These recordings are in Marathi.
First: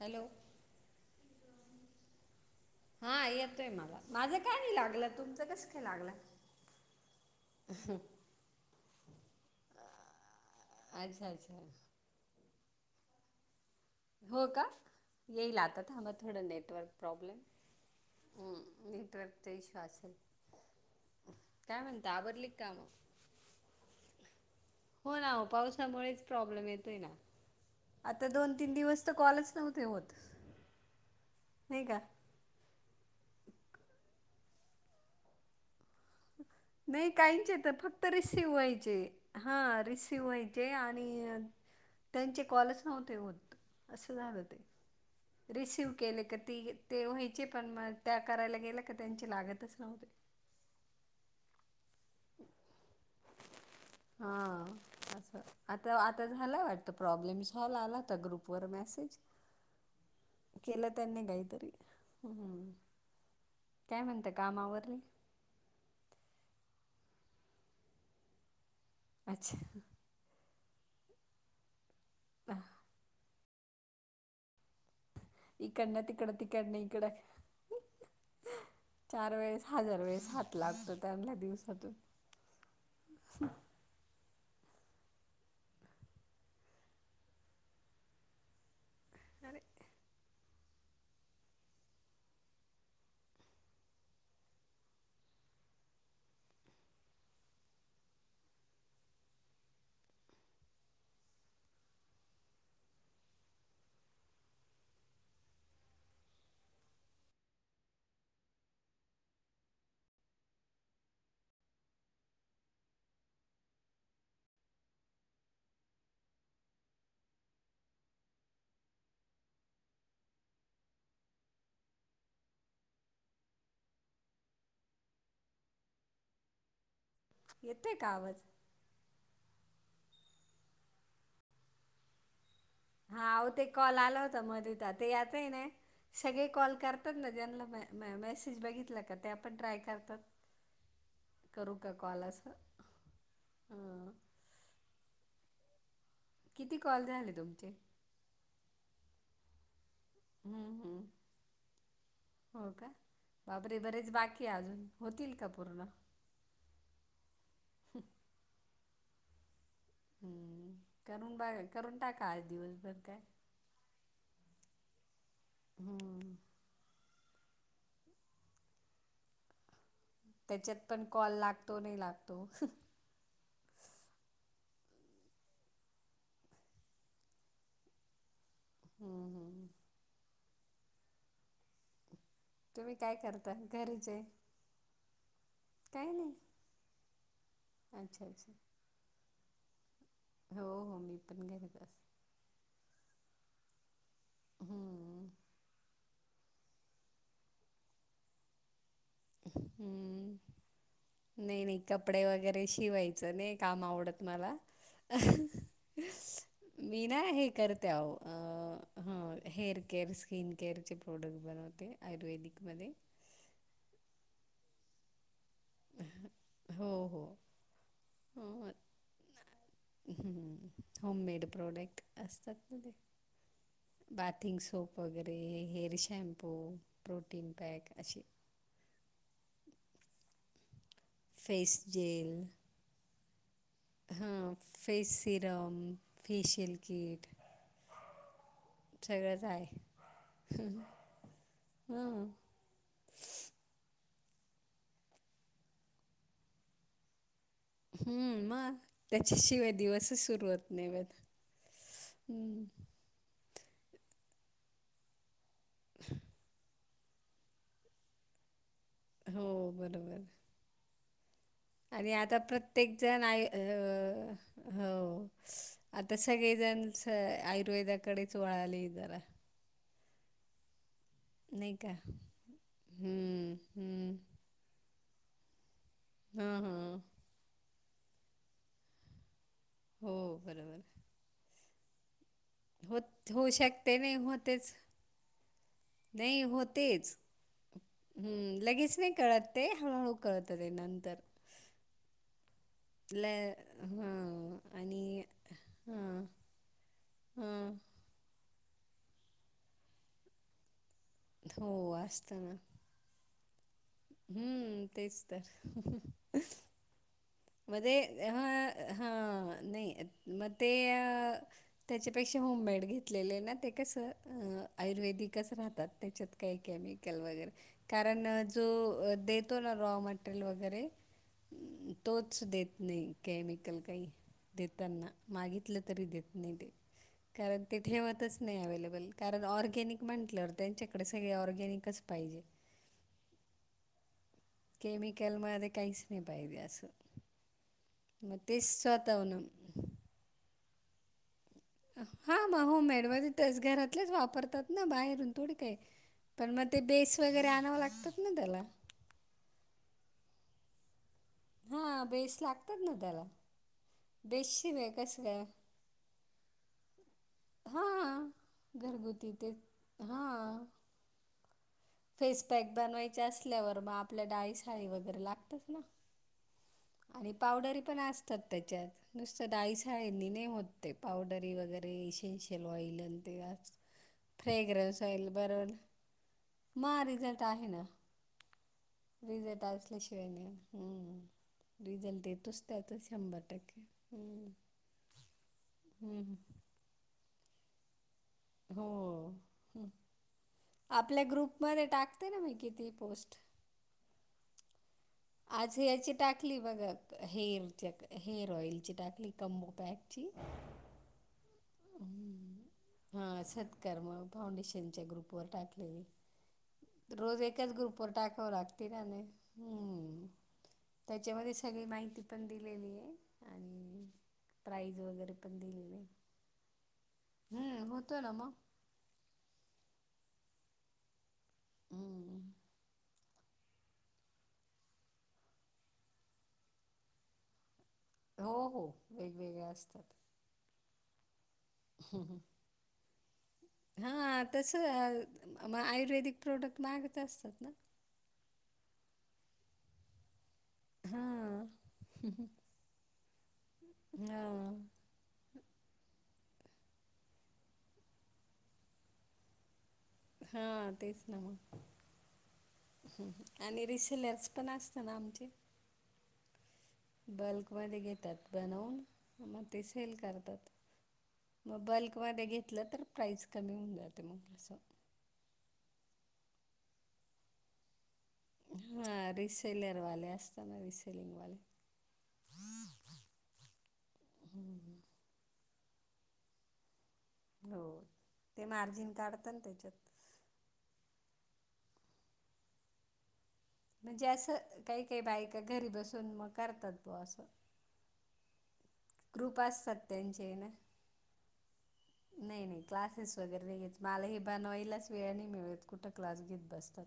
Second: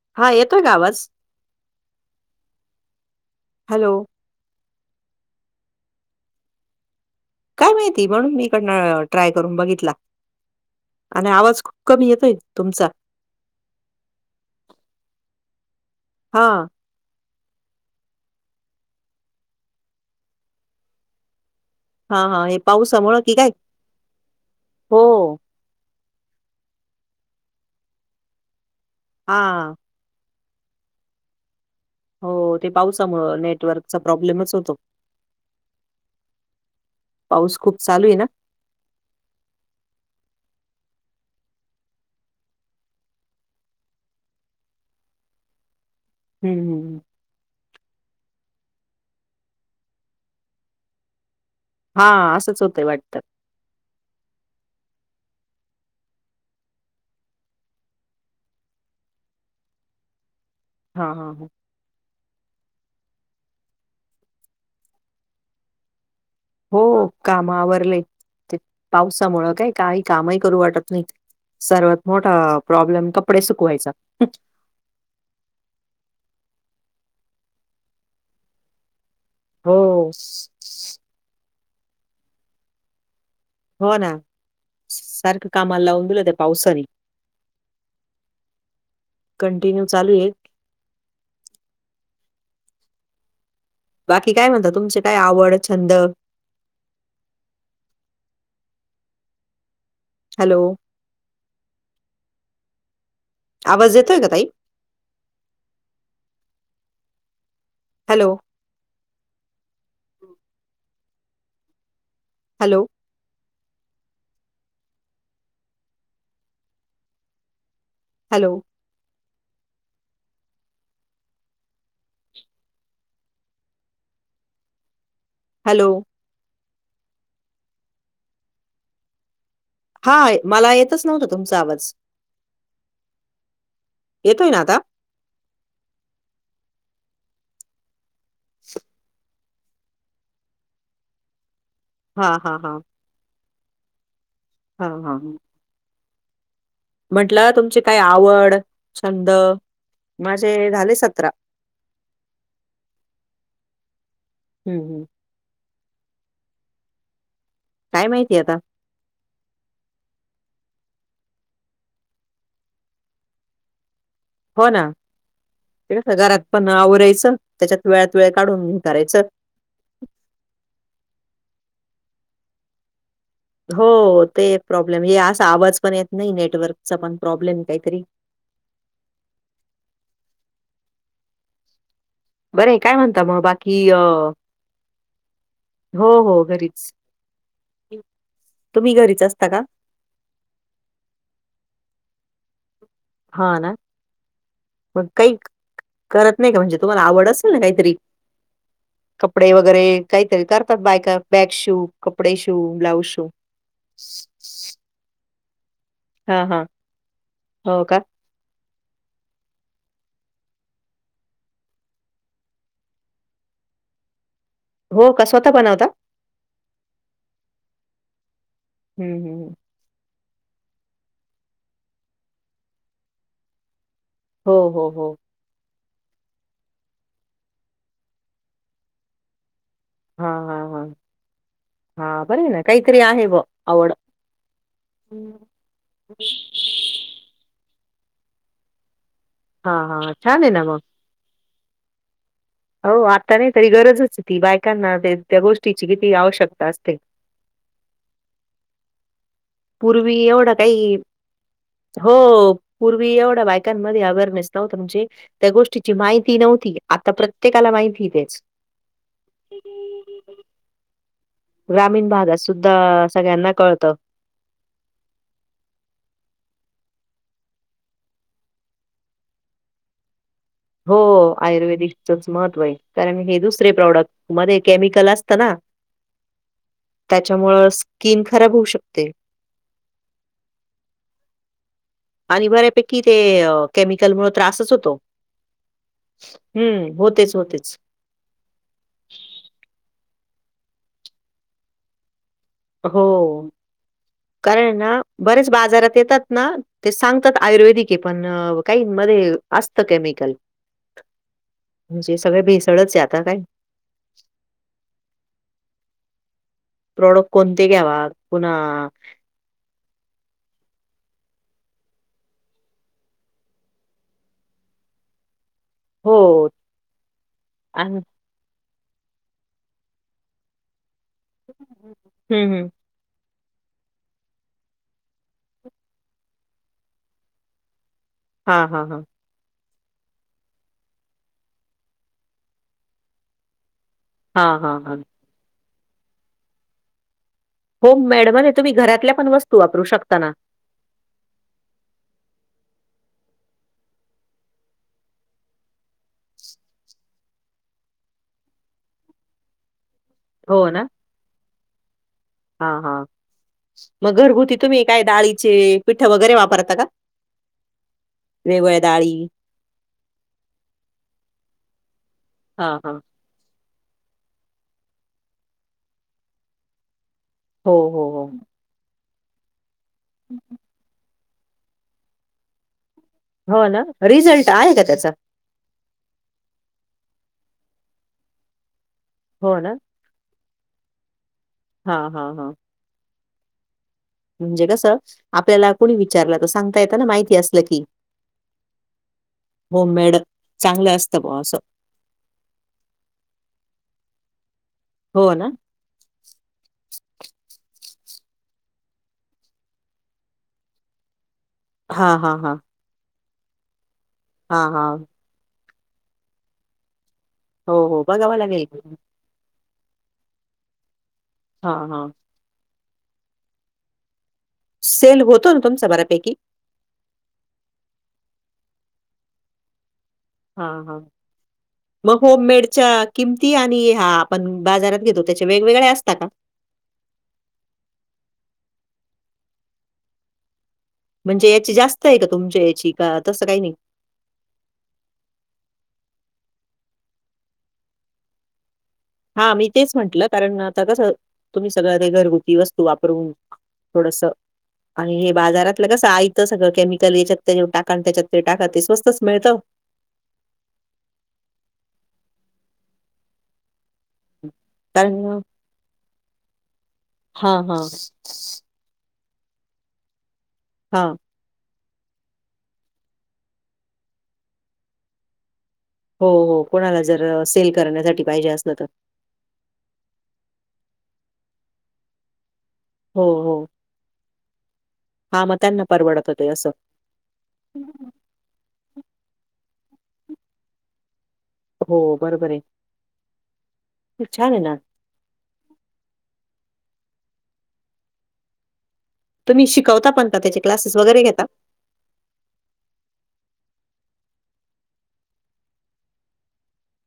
हॅलो हा येतोय का आवाज? हा येतोय हॅलो मला माझे काय नाही लागला तुमचं कस काय लागला काय माहिती म्हणून मी इकडनं ट्राय करून बघितला अच्छा आणि अच्छा आवाज खूप कमी येतोय‌ तुमचा हो का येईल आता थांबा हा थोडं नेटवर्क प्रॉब्लेम नेटवर्क चा इश्यू असेल काय म्हणता हा हा आवरली हे का काम पावसामुळं की काय? हो ना ओ पावसामुळेच प्रॉब्लेम येतोय ना आता दोन तीन दिवस तर कॉलच हा नव्हते होत नही का हो ते पावसामुळ नेटवर्कचा प्रॉब्लेमच होतो नाही पाऊस काहींचे तर खूप फक्त चालू आहे ना रिसीव्ह व्हायचे हा रिसिव्ह व्हायचे आणि त्यांचे कॉलच नव्हते होत असं झालं ते रिसीव्ह केले क ती हम्म हम्म हम्म. ते व्हायचे पण मग त्या करायला गेलं का त्यांचे लागतच नव्हते हा असंच होतंय वाटत हा अस आता आता झाला वाटतं प्रॉब्लेम सॉल्व आलाता ग्रुपवर मेसेज केलं हा त्यांनी हा हा काहीतरी हू काय म्हणता काम आवरली हो काम आवरले ते पावसामुळ अच्छा काय काही कामही करू वाटत नाही सर्वात मोठा प्रॉब्लेम कपडे सुकवायचा इकडनं तिकडं तिकड न इकड. चार वेळेस हो हजार वेळेस हात लागतो त्यांना दिवसातून. हो ना सारखं कामाला लावून दिलं त्या पावसानी. अरे कंटिन्यू चालू आहे. बाकी काय म्हणता तुमचे काय आवड, छंद. हॅलो. आवाज येतोय का ताई? हॅलो. हॅलो. हॅलो. हॅलो. येतय का आवाज? हाय मला येतच नव्हत तुमचा आवाज. हा आव ते कॉल आला होता. येतोय ना मध्ये आता? त्यात. ते यात येना सगळे कॉल करतात ना ज्यांनला म-मेसेज बघितला का त्या पण ट्राय करतात. करू का कॉल हां, असं. हां, ह हा किती कॉल झाले म्हंटलं तुमचे तुमची काय आवड, छंद. माझे हं, झाले हं. सतरा. हो का. बापरे बरेच बाकी हं, अजून हं. होतील का पूर्ण? काय माहिती आता. हम्म करून बघ करून टाका आज दिवसभर काय. हो ना, ते हं. घरात पण आवरायचं त्याच्यात वेळात वेळ काढून हे करायचं. त्याच्यात पण कॉल लागतो नाही लागतो. हो ते एक प्रॉब्लेम हे अस आवाज पण येत नाही. नेटवर्कचा पण प्रॉब्लेम काहीतरी. हम्म हम बरं ये काय तुम्ही म्हणता मग करता बाकी अ घरीच आहे हो काही नाही हो घरीच. अच्छा अच्छा तुम्ही घरीच असता का? हो हो मी पण घरीच असते. हा ना पण हं, काही करत नाही का म्हणजे तुम्हाला आवड असेल ना, काहीतरी? कपडे वगैरे काहीतरी हं. करतात बायका बॅग नाही नाही शिव, कपडे वगैरे शिव, ब्लाऊज शिव. शिवायचं नाही काम आवडत मला, हां, हां. मी ना हे हो करते का? आहो अ हेअर केअर, स्किन केअरचे, प्रॉडक्ट बनवते आयुर्वेदिकमध्ये. हो का स्वतः बनवता. हो हो हम् हम् हम्म होम मेड प्रोडक्ट असतात ना ते. हो, बाथिंग हो, सोप हो. वगैरे. ते हेअर शांपू पोर्टिन बाग अशे. हा हा हा हा बरं ये ना काहीतरी आहे ब आवड. हा फेस सिरम, फेशियल किट. सगळंच आहे. हां, हां. छान आहे ना मग. हो आता नाही तरी गरजच ती बायकांना त्या गोष्टीची किती आवश्यकता असते. हम्म मग त्याच्याशिवाय पूर्वी दिवसच सुरू एवढं होत नाही. काही हो,, हम्म पूर्वी एवढ्या बाय मधे अरनेस नव्हतं म्हणजे, त्या गोष्टीची माहिती नव्हती, आता प्रत्येकाला माहितीेय तेच हो बरोबर. ग्रामीण आणि भागात आता सुद्धा प्रत्येक जण आय सगळ्यांना अ कळतं. हो,, आता सगळेजण आयुर्वेदाकडेच वळाले जरा हो, नाही का? आयुर्वेदिकचच महत्व आहे, कारण हे हम्म दुसरे प्रॉडक्ट हम्म मध्ये केमिकल असतं ना. हा हा. त्याच्यामुळं स्किन खराब होऊ शकते. हो बरोबर. आणि बऱ्यापैकी ते होत होऊ अ, शकते नाही केमिकलमुळं होतेच. त्रासच होतो. नाही हं. होतेच. होतेच. हम्म, लगेच नाही कळत ते, हळूहळू कळतं ते नंतर. ल हो,, हां कारण ना आणि बरेच बाजारात हां येतात ना,, ते सांगतात हां आयुर्वेदिकये पण,, काहीन मध्ये असतं केमिकल. हो म्हणजे सगळे असतं ना. भेसळच आहे आता काय हम्म तेच तर प्रोडक कोणते मध्ये घ्यावा ह पुन्हा हा नाही म ते त्याच्यापेक्षा होममेड घेतलेले ना ते कसं, अ आयुर्वेदिकच राहतात. त्याच्यात हो काही केमिकल वगैरे आणि कारन जो देतो ना रॉ मटेरियल वगैरे,, तोच हं, हं. देत नाही केमिकल काही देताना,, मागितलं तरी देत नाही, कारण ते ठेवत तच नाही हां, हां, हां. अव्लेबल,, कारण ऑर्गॅनिक म्हंटलंवर त्यांच्याकडे सगळे ऑर्गॅनिकच पाहिजे. हां हां हां. कलमा ते काहीस नाही पाहिेजे असं. होममेड मग मधे तेच तुम्ही घरातल्या पण स्वतःहून वस्तू वापरू शकता ना.. हा मग होममेड मधे तेच घरातलेच वापरतात ना, बाहेरून थोडी काही पण मग ते बेस वगैरे आणावं लागतात ना त्याला. हो ना. हा बेस हा लागतात हा,, ना त्याला मग घरगुती तुम्ही बेसशिवाय काय कसं डाळीचे पिठं वगैरे वापरता का? हा,, वेगवेगळ्या डाळी? घरगुती तेच हा फेस पॅक हां, हां. बनवायचे असल्यावर मग आपल्या डाळी साळी वगैरे लागतच ना. आणि हो, पावडरी पण हो, हो. असतात त्याच्यात,, नुसतं डाळी साळींनी नै होत ते. पावडरी वगैरे, इसेन्शियल ऑइलन, ते हो आज ना? रिझल्ट आहे का फ्रेगरन्स त्याचा? ऑईल बरोबर, म रिझल्ट आहे ना,, हो रिझल्ट ना? अस सल्याशिवाय नाही, हां, रीझल्ट हां, हां. देतोच त्यातच शंभर टक्के. हम्म. म्हणजे कसं, आपल्याला कोणी हम्म. विचारलं तर सांगता येतं ना माहिती असलं की. हो,, होम मेड चांगलं असतं आपल्या बुवा असं. ग्रुपमध्ये टाकते ना मी कितीही पोस्ट. हो ना? आज ह्याची टाकली बघा, हेअर च्या हेअर ऑइलची टाकली कंबो पॅकची. हा हा हां. हा सत्कर्म हां, हां. फाउंडेशनच्या ग्रुप वर टाकलेली, रोज एकऽ हो, हो. चग्रुपवर बघावं टाकावं लागेल. लागते ना, त्याच्यामधे सगळी हां, हां. माहिती--ऽ पण दिलेली आहे, आणिऽ सेल होतो ना तुमचा बऱ्यापैकी? हम्म, होतोय ना मग. हा हा, मग हम्म. होममेडच्या किंम ती आणि हा आपण बाजारात घेतो, त्याचे वेगवेगळे असता का? हो हो, वेगवेगळ्या असतात. म्हणजे याची जास्त आहे का तुमच्या याची? का तसं काही नाही? हा, तस मग आयुर्वेदिक प्रोडक्ट माहागच असतात ना. हा मी तेच म्हंटलं. कारण आता कसं, हां. तुम्ही सगळ्या ते घरगुती वस्तू वापरून थोडसं हां आणि हे बाजारातलं कसं आयत सगळं, केमिकल हेच्यात ते टाका, त्याच्यात ते टाका, ते स्वस्तच मिळतं. हा तेच ना मग. आणि रिसेलर्स पण असत कारण ना आमचे. हां, हां, बल्कमध्ये घेतात बनवून, मग ते सेल करतात. हां. मग बल्कमध्ये घेतलं तर, प्राईस कमी होऊन जाते, म बा असं. हो हो, कोणाला जर सेल करण्यासाठी पाहिजे असलं तर. हा, रिसेलरवाले असता ना रिसेलिंगवाले. हो हो. हम्म ह. हा मग त्यांना परवडत होते असं. हो, ते मार्जिन काढता ना त्याच्यात. हो, बरोबरे. म्हणजे असं, काही काही बायका घरी बसून मग करतात बो असं. ग्रूप तुम्ही असतात शिकवता पण का त्यांचे त्याचे ना क्लासेस वगैरे घेता? नाही नाही क्लासेस वगैरे नाही घेत, मला हे बनवायलाच वेळ नाही मिळत. कुठं क्लास घेत बसता.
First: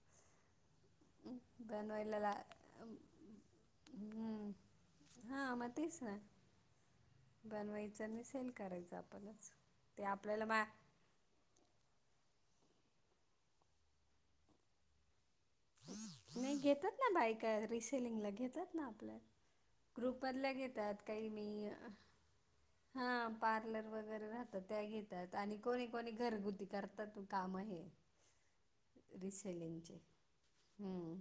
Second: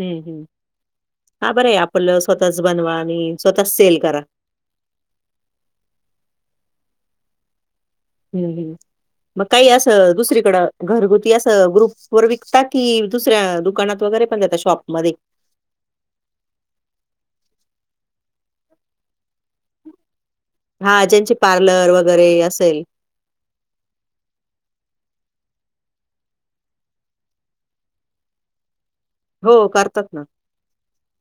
हम्म, हम्म. हं, हा बरंय, बनवायला आपलं ला स्वतःच बनवा आणि स्वतःच सेल करा. हा, म तेच ना. बनवायचं आणि हम्म, सेल हं. करायचं मग आपणच काही ते असं आपल्याला मा दुसरीकडं घरगुती अस ग्रुपवर विकता की, दुसऱ्या दुकानात वगैरे पण देता शॉपमध्ये? नाही घेतात ना बायका, रिसेलिंगला घेतात ना आपल्या ग्रुपमधल्या घेता हा ज्यांची पार्लर वगैरे असेल हा पार्लर वगैरे राहतात, त्या घेतात आणि कोणी कोणी घरगुती करतात ते काम हे. हो रिसेलिंगचे करतात ना. हम्म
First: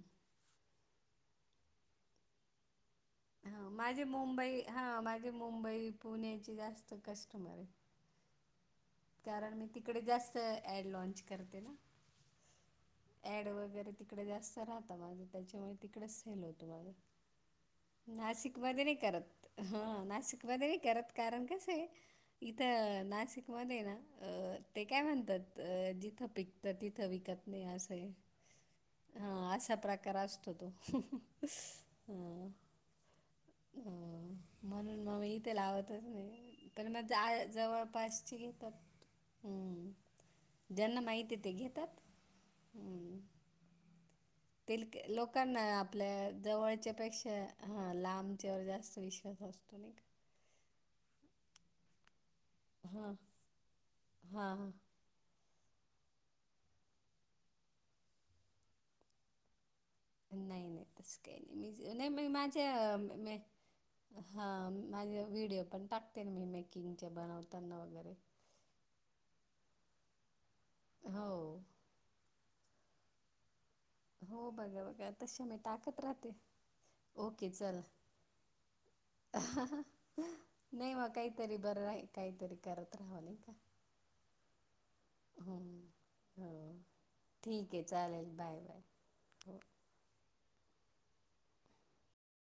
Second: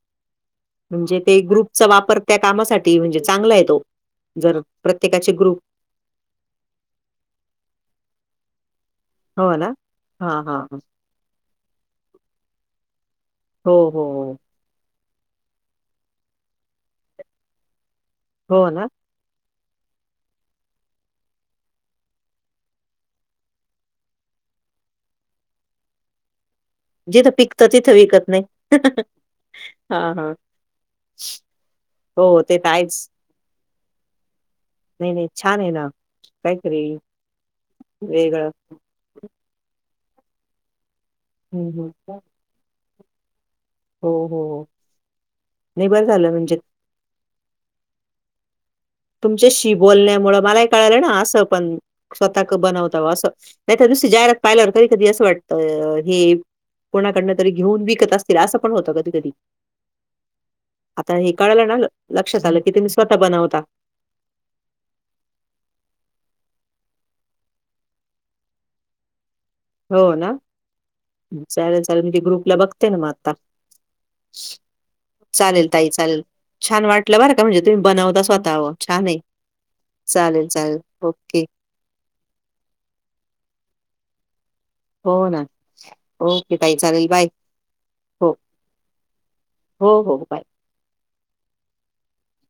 म्हणजे ते ग्रुपचा वापर त्या कामासाठी म्हणजे चांगला आहे हा तो. माझी मुंबई, जर हा माझी प्रत्येकाचे ग्रुप मुंबई, पुण्याची जास्त कस्टमर आहे‌. कारण हो ना? मी तिकडे जास्त हां, हां, हां. ऍड लॉनच करते ना. ऍड हो, वगैरे हो, तिकडे हो. जास्त राहता माझे, त्याच्यामुळे तिकडेच सेल होतो माझं. हो नाशिकमध्ये ना? नाही करत, हा नाशिकमध्ये नाही करत, कारण कसंय इथं नाशिकमध्ये ना, ते काय म्हणतात, जिथं पिक त, तिथं जिथं विकत नाही. पिकतं अस तिथं विकत नाही. हा असा हां, प्रकार हां. असतो तो. हो, ते तर आहेच. [unintelligible] म्हणून नाही, मग म नाही इथे छान आहे ना लावतच नाही. काहीतरी पण जाय जवळपासची वेगळं घेतात. हम्म, ज्यांना माहित आहे ते हं, घेतात. हं. हो, हम्म हो हो ते लोकांना नाही बरं आपल्या झालं म्हणजे जवळच्या पेक्षा हा लांबच्यावर जास्त विश्वास तुमच्याशी असतो नाही का? बोलण्यामुळ मलाही कळाल ना अस पण स्वतः क बनवता हा बवा अस. नाही त्या दुसरी जाहिरात हा पाहिल्यावर हा करी कधी अस वाटत हे कोणाकडन तरी घेऊन विकत असतील. अस पण होत कधी कधी. नाही नाही तस काही नाही. ना मी नाही म लक्षात आलं की तुम्ही माझ्या स्वतः म बनवता. हा माझे व्हिडिओ पण टाकते ना मी मेकिंगचे बनवताना वगैरे. हो ना, हो चालेल चालेल, मी ते ग्रुपला बघते मग आता. हो बघा बघा तसे मी चालेल ताई टाकत चालेल. राहते छान वाटल बर का ओके म्हणजे तुम्ही चल बनवता स्वतः छान आहे. चालेल चालेल ओके. बर आहे. काहीतरी करत राहव नाही का. हो ना, हो ओके ताई चालेल बाय. ठीक आहे चालेल हो बाय बाय हो हो बाय.